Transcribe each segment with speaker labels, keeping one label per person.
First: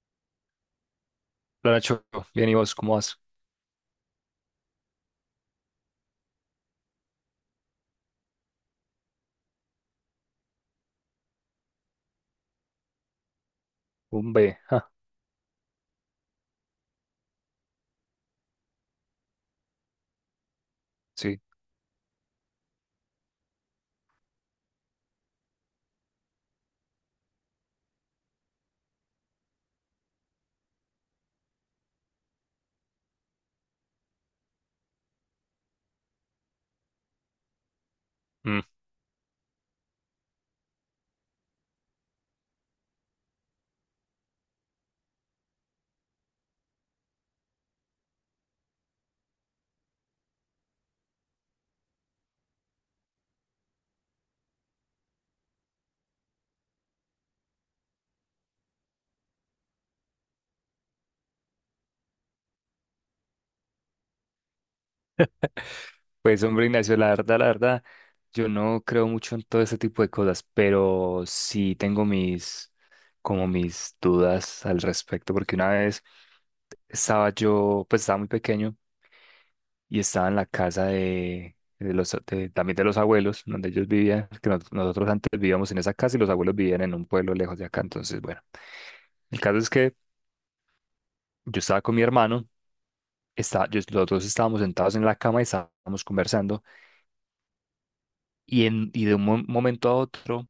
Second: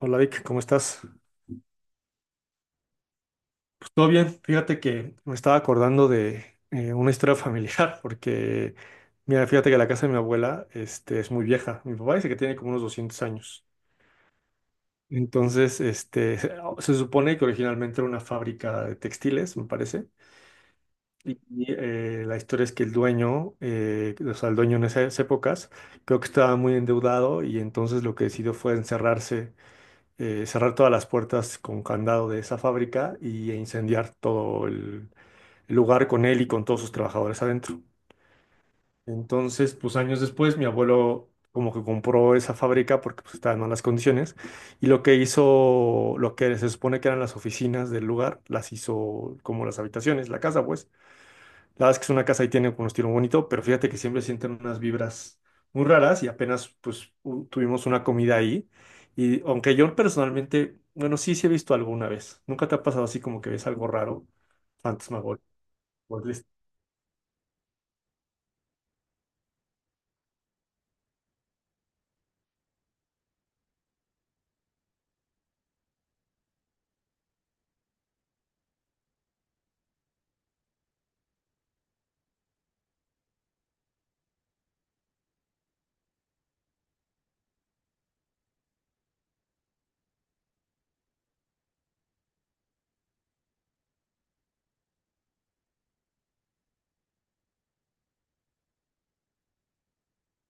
Speaker 1: Hola Vic, ¿cómo estás?
Speaker 2: Hola Nacho, bien y vos, ¿cómo vas?
Speaker 1: Pues todo bien, fíjate que me estaba acordando de una historia familiar, porque mira, fíjate que la casa de mi abuela es muy vieja. Mi papá dice que tiene como unos 200 años.
Speaker 2: Un B, ja,
Speaker 1: Entonces, se supone que originalmente era una fábrica de textiles, me parece. Y
Speaker 2: sí.
Speaker 1: y, eh, la historia es que el dueño, o sea, el dueño en esas épocas, creo que estaba muy endeudado y entonces lo que decidió fue encerrarse cerrar todas las puertas con candado de esa fábrica y e incendiar todo el lugar con él y con todos sus trabajadores adentro.
Speaker 2: Mm.
Speaker 1: Entonces, pues años después, mi abuelo como que compró esa fábrica porque pues, estaba en malas condiciones y lo que hizo, lo que se supone que eran las oficinas del lugar, las hizo como las habitaciones, la casa, pues. La verdad es que es una casa y tiene un estilo muy bonito, pero fíjate que siempre sienten unas vibras muy raras y apenas pues tuvimos una comida ahí. Y aunque yo personalmente, bueno, sí, sí he visto alguna vez. ¿Nunca te ha pasado así como que ves algo raro? Fantasmagórico.
Speaker 2: Pues hombre Ignacio, la verdad, yo no creo mucho en todo ese tipo de cosas, pero sí tengo mis, como mis dudas al respecto, porque una vez estaba yo, pues estaba muy pequeño y estaba en la casa también de los abuelos, donde ellos vivían, que nosotros antes vivíamos en esa casa y los abuelos vivían en un pueblo lejos de acá, entonces bueno, el caso es que yo estaba con mi hermano. Los dos estábamos sentados en la cama y estábamos conversando y, y de un momento a otro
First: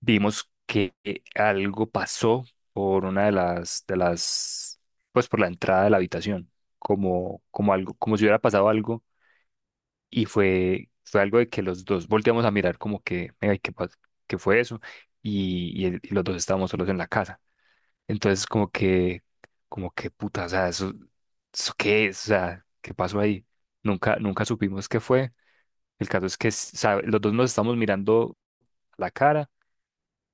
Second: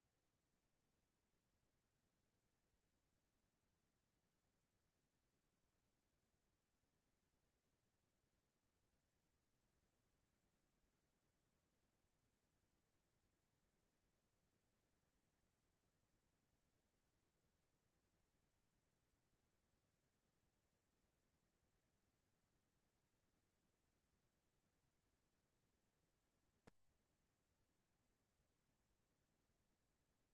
Speaker 2: vimos que algo pasó por una de las, pues por la entrada de la habitación, como, como algo, como si hubiera pasado algo y fue, fue algo de que los dos volteamos a mirar como que, venga, ¿qué fue eso? Y, y los dos estábamos solos en la casa. Entonces como que puta, o sea, eso, ¿eso qué es? O sea, ¿qué pasó ahí? Nunca, nunca supimos qué fue. El caso es que los dos nos estamos mirando a la cara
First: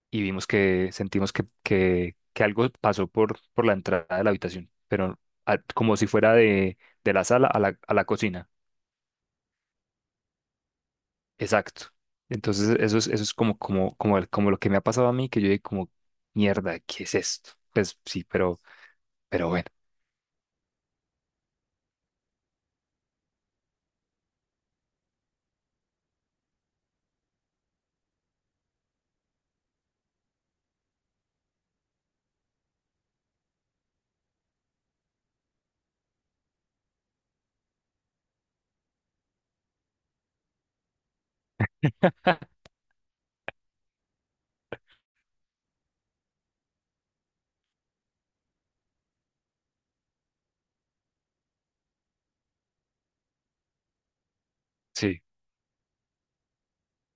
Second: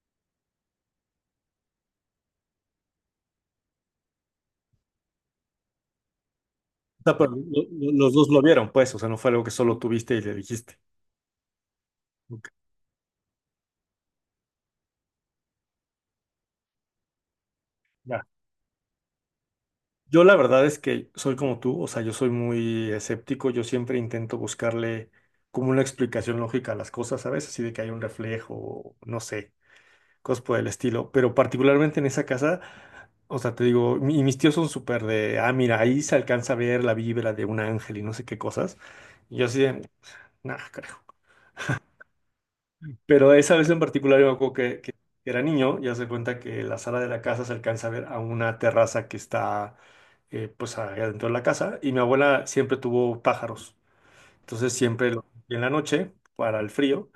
Speaker 2: y vimos que sentimos que algo pasó por la entrada de la habitación, pero como si fuera
Speaker 1: O
Speaker 2: de
Speaker 1: sea,
Speaker 2: la
Speaker 1: pero
Speaker 2: sala a la
Speaker 1: los dos lo
Speaker 2: cocina.
Speaker 1: vieron, pues, o sea, no fue algo que solo tuviste y le dijiste.
Speaker 2: Exacto.
Speaker 1: Ok,
Speaker 2: Entonces eso es como lo que me ha pasado a mí, que yo dije como, mierda, ¿qué es esto? Pues
Speaker 1: ya.
Speaker 2: sí, pero bueno.
Speaker 1: Yo la verdad es que soy como tú, o sea, yo soy muy escéptico, yo siempre intento buscarle como una explicación lógica a las cosas, ¿sabes? Así de que hay un reflejo, no sé, cosas por el estilo. Pero particularmente en esa casa, o sea, te digo, y mis tíos son súper de, ah, mira, ahí se alcanza a ver la vibra de un ángel y no sé qué cosas. Y yo así de, nah, carajo. Pero esa vez en particular, yo me acuerdo que era niño, ya se cuenta que la sala de la casa se alcanza a ver a una terraza que está, pues, adentro de la casa. Y mi abuela siempre tuvo pájaros. Entonces, siempre
Speaker 2: Sí.
Speaker 1: en la noche, para el frío.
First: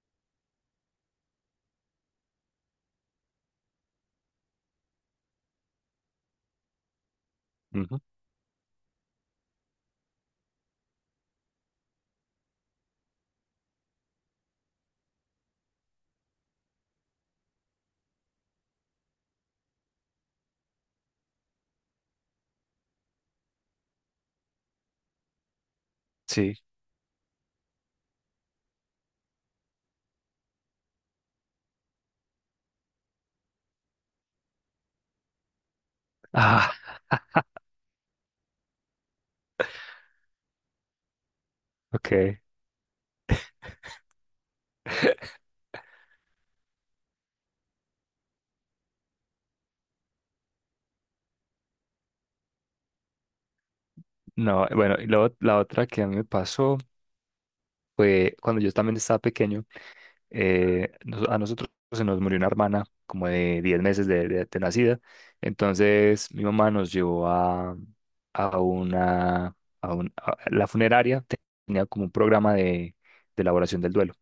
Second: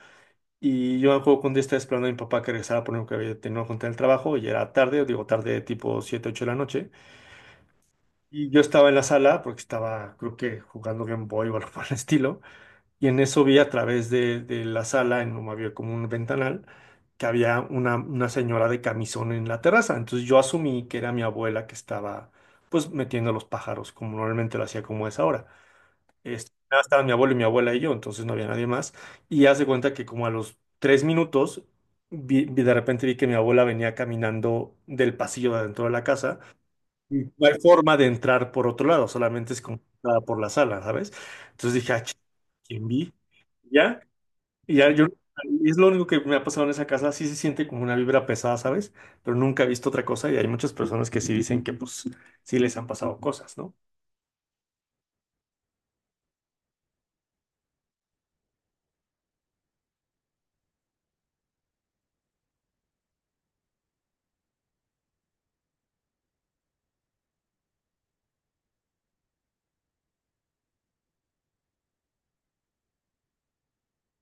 Speaker 1: Y yo me acuerdo que un día estaba esperando a mi papá que regresara por lo que había tenido que contar el trabajo, y era tarde, digo tarde tipo 7 8 de la noche.
Speaker 2: Ujú,
Speaker 1: Y yo estaba en la sala porque estaba, creo que jugando Game Boy o algo por el estilo. Y en eso vi a través de la sala, había como un ventanal, que había una señora de camisón en la terraza. Entonces yo asumí que era mi abuela que estaba, pues, metiendo los pájaros, como normalmente lo hacía como es ahora. Este,
Speaker 2: sí.
Speaker 1: nada, estaban mi abuelo y mi abuela y yo, entonces no había nadie más. Y hace cuenta que como a los 3 minutos, de repente vi que mi abuela venía caminando del pasillo de adentro de la casa.
Speaker 2: Ah,
Speaker 1: Y no hay forma de entrar por otro lado, solamente es como entrada por la sala, ¿sabes? Entonces dije, ah,
Speaker 2: ok.
Speaker 1: ¿quién vi? Ya, y ya yo, es lo único que me ha pasado en esa casa, sí se siente como una vibra pesada, ¿sabes? Pero nunca he visto otra cosa y hay muchas personas que sí dicen que pues sí les han pasado cosas, ¿no?
Speaker 2: No, bueno, y luego la otra que a mí me pasó fue cuando yo también estaba pequeño. A nosotros se nos murió una hermana como de 10 meses de nacida. Entonces mi mamá nos llevó a una, a un- a- la funeraria, tenía como un programa de elaboración del duelo.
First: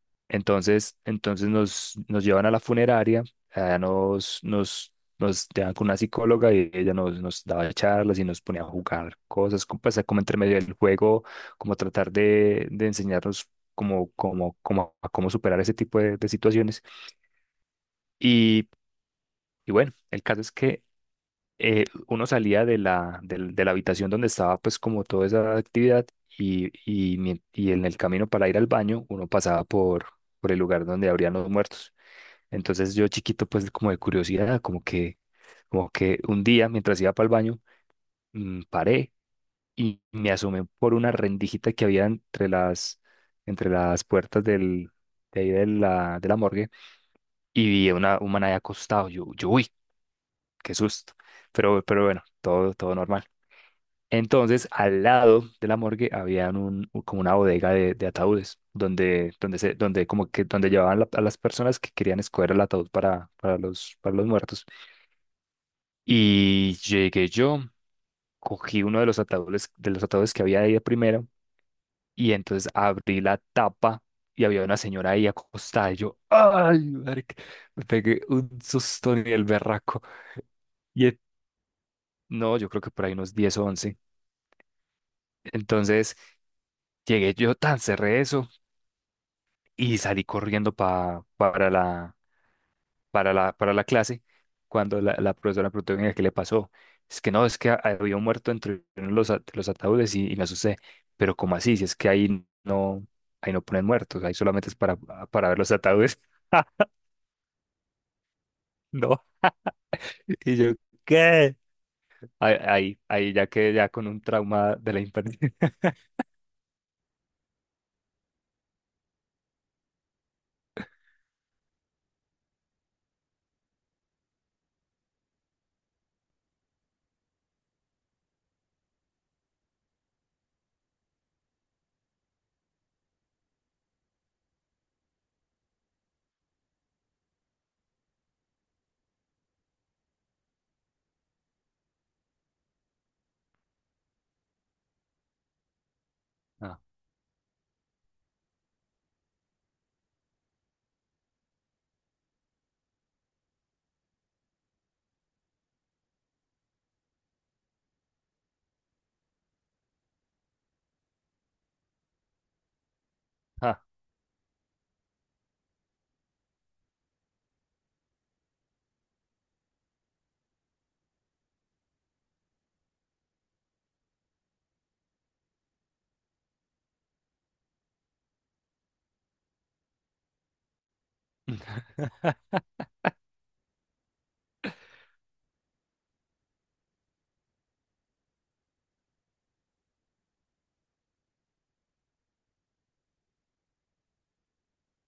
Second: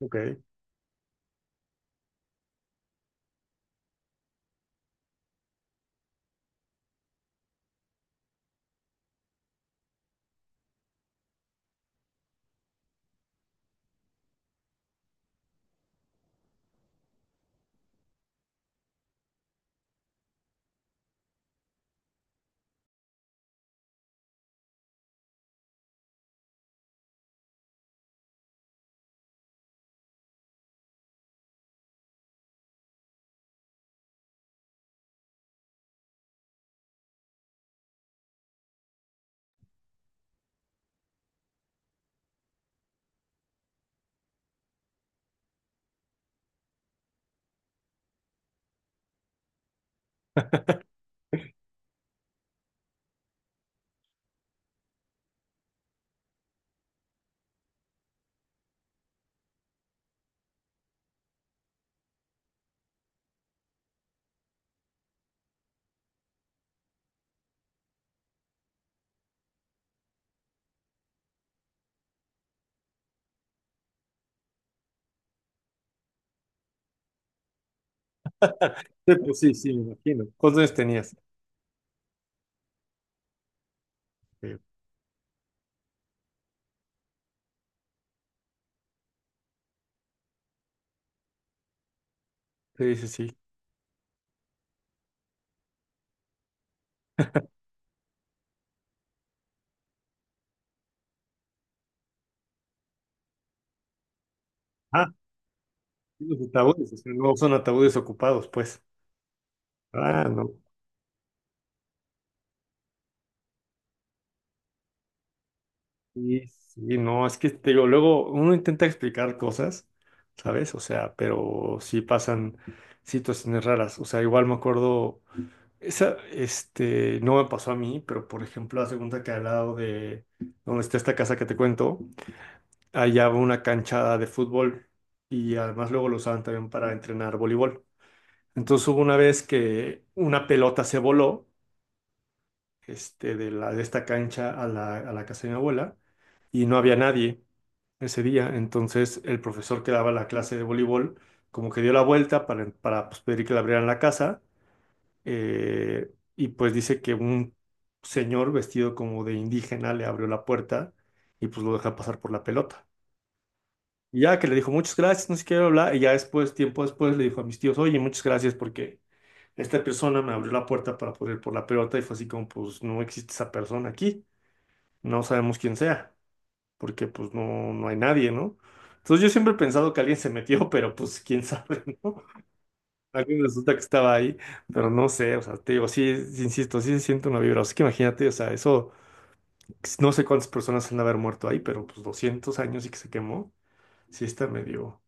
Speaker 1: Ok.
Speaker 2: Entonces nos llevan a la funeraria, allá nos, nos, nos dejan con una psicóloga y ella nos daba charlas y nos ponía a jugar cosas, como, pues, como entre medio del juego, como tratar de enseñarnos como a cómo superar ese tipo de situaciones. Y, y bueno, el caso es que uno salía de de la habitación donde estaba pues como toda esa actividad y, y en el camino para ir al baño uno pasaba por el lugar donde habrían los muertos. Entonces yo chiquito, pues como de curiosidad, como que un día mientras iba para el baño, paré y me asomé por una rendijita que había entre las puertas de ahí de la morgue y vi a un man ahí acostado. Uy, qué susto. Pero bueno, todo, todo normal. Entonces, al lado de la morgue había como una bodega de ataúdes, donde, donde, se, donde, como que, donde llevaban a las personas que querían escoger el ataúd para los muertos. Y llegué yo, cogí uno de los ataúdes que había ahí de primero, y entonces abrí la tapa y había una señora ahí acostada. Y yo, ¡ay, marica! Me pegué un susto
Speaker 1: Sí,
Speaker 2: en
Speaker 1: pues
Speaker 2: el
Speaker 1: sí, sí, me
Speaker 2: berraco.
Speaker 1: imagino. ¿Cuántos años
Speaker 2: Y
Speaker 1: tenías?
Speaker 2: en- no, yo creo que por ahí unos 10 o 11.
Speaker 1: Eh,
Speaker 2: Entonces llegué yo, tan cerré eso y salí corriendo
Speaker 1: Sí, sí, sí.
Speaker 2: para la clase cuando la profesora preguntó: "Venga, qué le pasó. Es que no, es que había un muerto entre uno de los, de los ataúdes y me asusté. Pero, ¿cómo así? Si es que ahí no ponen muertos, ahí solamente es
Speaker 1: Ah,
Speaker 2: para ver los ataúdes".
Speaker 1: los ataúdes, o sea, no son ataúdes ocupados, pues.
Speaker 2: No.
Speaker 1: Ah, no.
Speaker 2: Y yo, ¿qué? Ahí, ahí, ahí ya quedé ya con un trauma de la infancia.
Speaker 1: Sí, sí, no, es que te digo, luego uno intenta explicar cosas, ¿sabes? O sea, pero sí pasan situaciones raras. O sea, igual me acuerdo, esa, no me pasó a mí, pero por ejemplo, la segunda que al lado de donde está esta casa que te cuento, allá había una cancha de fútbol y además luego lo usaban también para entrenar voleibol. Entonces hubo una vez que una pelota se voló de esta cancha a la casa de mi abuela y no
Speaker 2: Ah,
Speaker 1: había nadie ese día. Entonces el profesor que daba la clase de voleibol como que dio la vuelta para pues, pedir que le abrieran la casa, eh, y pues dice que un señor vestido como de indígena le abrió la puerta y pues lo deja pasar por la pelota.
Speaker 2: ah.
Speaker 1: Y ya que le dijo muchas gracias, no sé qué, bla, bla, y ya después, tiempo después, le dijo a mis tíos, oye, muchas gracias porque esta persona me abrió la puerta para poder ir por la pelota y fue así como, pues no existe esa persona aquí, no sabemos quién sea, porque pues no, no hay nadie, ¿no? Entonces yo siempre he pensado que alguien se metió, pero pues quién sabe, ¿no? Alguien resulta que estaba ahí, pero no sé, o sea, te digo, sí, insisto, sí se siente una vibra, así que imagínate, o sea, eso, pues, no sé cuántas personas han de haber muerto ahí, pero pues 200 años y que se quemó, sí está medio,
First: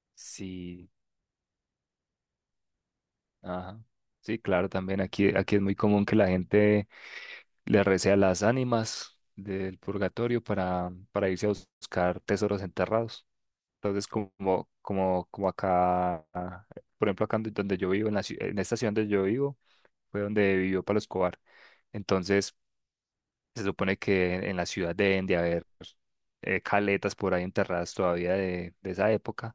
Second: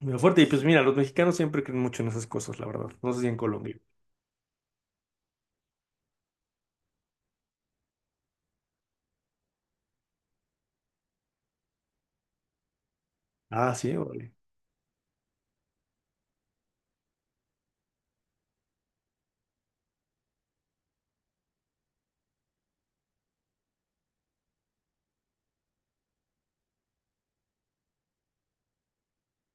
Speaker 1: medio fuerte. Y pues mira,
Speaker 2: Sí,
Speaker 1: los mexicanos siempre creen mucho en esas cosas, la verdad, no sé si en Colombia.
Speaker 2: ajá. Sí, claro, también aquí, aquí es muy común que la gente le recé a las ánimas del purgatorio para irse a buscar tesoros enterrados.
Speaker 1: Ah, sí,
Speaker 2: Entonces, como,
Speaker 1: vale.
Speaker 2: como, como acá, ah, por ejemplo, acá en donde yo vivo, en en esta ciudad donde yo vivo, fue donde vivió Pablo Escobar. Entonces, se supone que en la ciudad deben de haber caletas por ahí enterradas todavía de esa época.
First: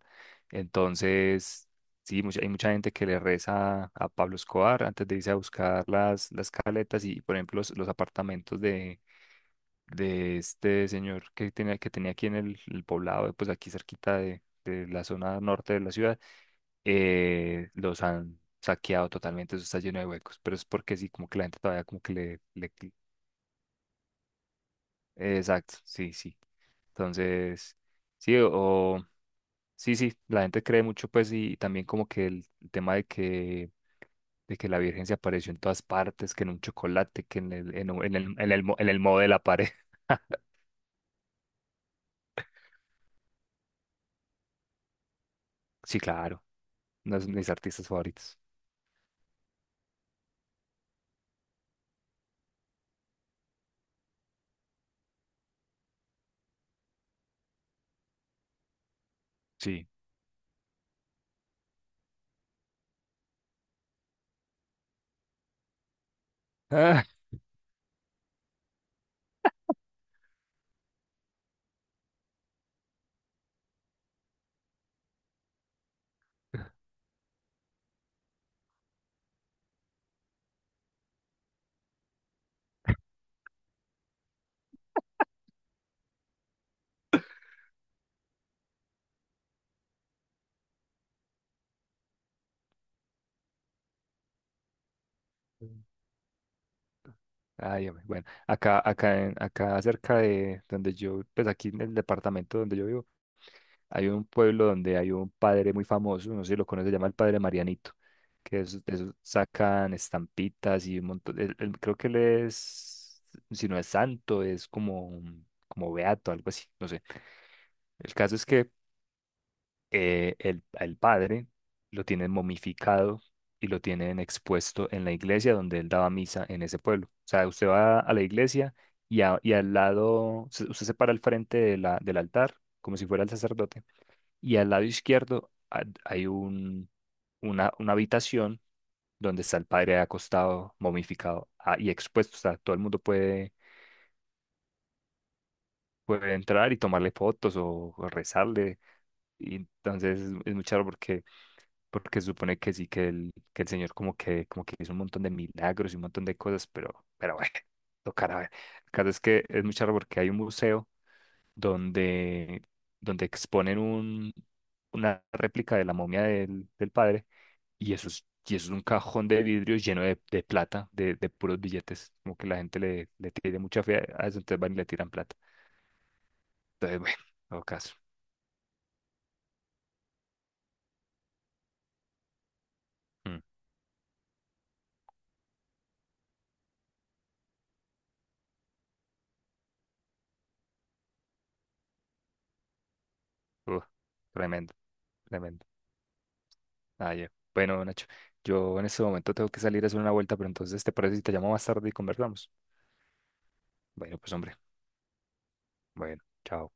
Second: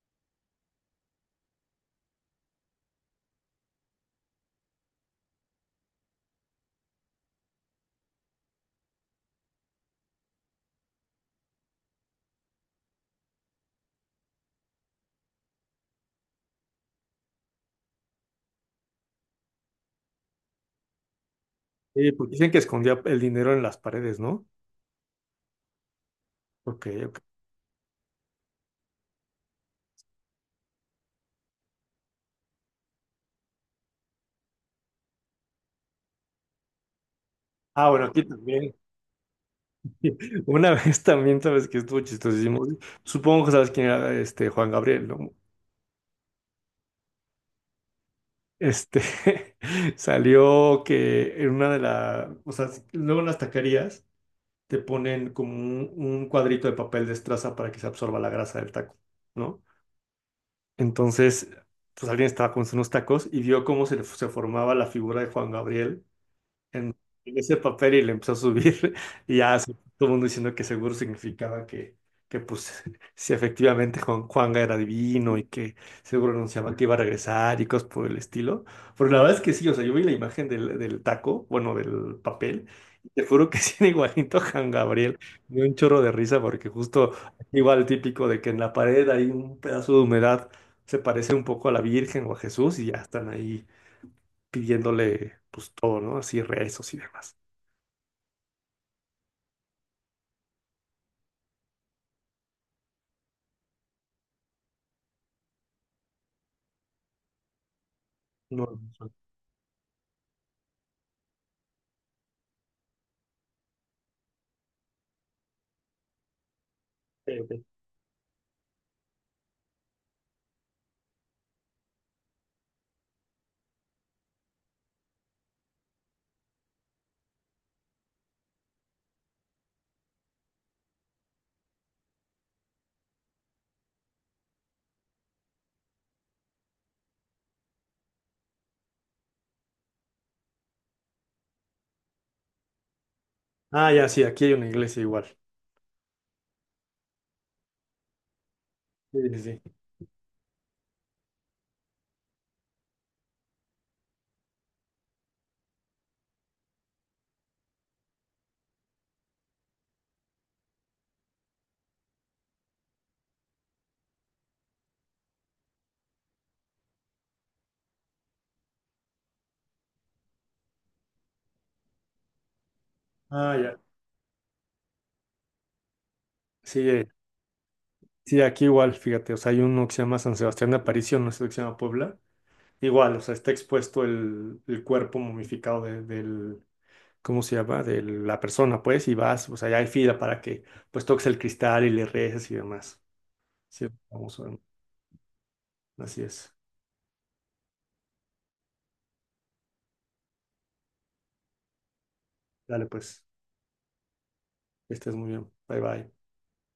Speaker 2: Entonces, sí, hay mucha gente que le reza a Pablo Escobar antes de irse a buscar las caletas y, por ejemplo, los apartamentos de este señor que tenía aquí en el poblado, pues aquí cerquita de la zona norte de la ciudad, los han saqueado totalmente, eso está lleno de huecos, pero es porque sí, como que la gente todavía como
Speaker 1: Sí,
Speaker 2: que
Speaker 1: porque dicen que escondía el dinero en las paredes, ¿no?
Speaker 2: exacto, sí, sí.
Speaker 1: Ok, ok.
Speaker 2: Entonces, sí, o... Sí, sí, la gente cree mucho, pues, y también como que el tema de que la Virgen se apareció en todas partes, que en un chocolate, que en el,
Speaker 1: Ah,
Speaker 2: en, un-
Speaker 1: bueno,
Speaker 2: en
Speaker 1: aquí
Speaker 2: en el,
Speaker 1: también.
Speaker 2: en el modo de la pared.
Speaker 1: Una vez también, sabes que estuvo chistosísimo. Supongo que sabes quién era este Juan Gabriel, ¿no?
Speaker 2: Sí, claro, uno de mis artistas favoritos.
Speaker 1: Este salió que en una de las, o sea, luego en las taquerías te ponen como un cuadrito de papel de estraza para que se absorba la grasa del taco, ¿no?
Speaker 2: Sí.
Speaker 1: Entonces, pues alguien estaba con unos tacos y vio cómo se, se formaba la figura de Juan Gabriel en
Speaker 2: Ah,
Speaker 1: en ese papel y le empezó a subir y ya todo el mundo diciendo que seguro significaba que pues si efectivamente Juanga era divino y que seguro anunciaba que iba a regresar y cosas por el estilo. Pero la verdad es que sí, o sea, yo vi la imagen del taco, bueno, del papel, y te juro que sí era igualito a Juan Gabriel. Me dio un chorro de risa porque justo igual típico de que en la pared hay un pedazo de humedad, se parece un poco a la Virgen o a Jesús y ya están ahí pidiéndole pues todo, ¿no? Así rezos y demás.
Speaker 2: ay, hombre, bueno, acá, acá cerca de donde yo, pues aquí en el departamento donde yo vivo, hay un pueblo donde hay un padre muy famoso, no sé si lo conoce, se llama el padre Marianito, que
Speaker 1: No,
Speaker 2: es, de
Speaker 1: ok,
Speaker 2: esos sacan estampitas y un montón, creo que él es, si no es santo, es como, como beato, algo así, no sé.
Speaker 1: ok.
Speaker 2: El caso es que al padre lo tienen momificado y lo tienen expuesto en la iglesia donde él daba misa en ese pueblo. O sea, usted va a la iglesia y, y al lado, usted se para al frente de la, del altar, como si fuera el sacerdote, y al lado izquierdo hay una habitación donde está el padre acostado, momificado ah, y expuesto. O sea, todo el mundo puede,
Speaker 1: Ah, ya, sí, aquí hay una iglesia igual.
Speaker 2: puede entrar y tomarle fotos o rezarle.
Speaker 1: Sí, sí,
Speaker 2: Y
Speaker 1: sí.
Speaker 2: entonces es muy charro porque porque supone que sí, que el Señor como que hizo un montón de milagros y un montón de cosas, pero bueno, tocará ver. El caso es que es muy charro porque hay un museo donde, donde exponen un, una réplica de la momia del, del padre y eso es un cajón de vidrio lleno de plata, de puros billetes, como que la gente le, le
Speaker 1: Ah,
Speaker 2: tiene
Speaker 1: ya.
Speaker 2: mucha fe a eso, entonces van y le tiran plata.
Speaker 1: Sí,
Speaker 2: Entonces, bueno, todo caso.
Speaker 1: sí, aquí igual, fíjate, o sea, hay uno que se llama San Sebastián de Aparición, no sé que se llama Puebla. Igual, o sea,
Speaker 2: Mm,
Speaker 1: está expuesto el cuerpo momificado del, ¿cómo se llama? De la persona, pues, y vas, o sea, ya hay fila para que, pues, toques el cristal y le reces y demás.
Speaker 2: uh,
Speaker 1: Sí, vamos,
Speaker 2: tremendo, tremendo.
Speaker 1: así es.
Speaker 2: Ah, ya. Bueno, Nacho, yo en este momento tengo que salir a hacer una vuelta, pero entonces, ¿te parece si te llamo más tarde y conversamos?
Speaker 1: Dale, pues,
Speaker 2: Bueno, pues hombre,
Speaker 1: que estés muy bien. Bye,
Speaker 2: bueno,
Speaker 1: bye.
Speaker 2: chao.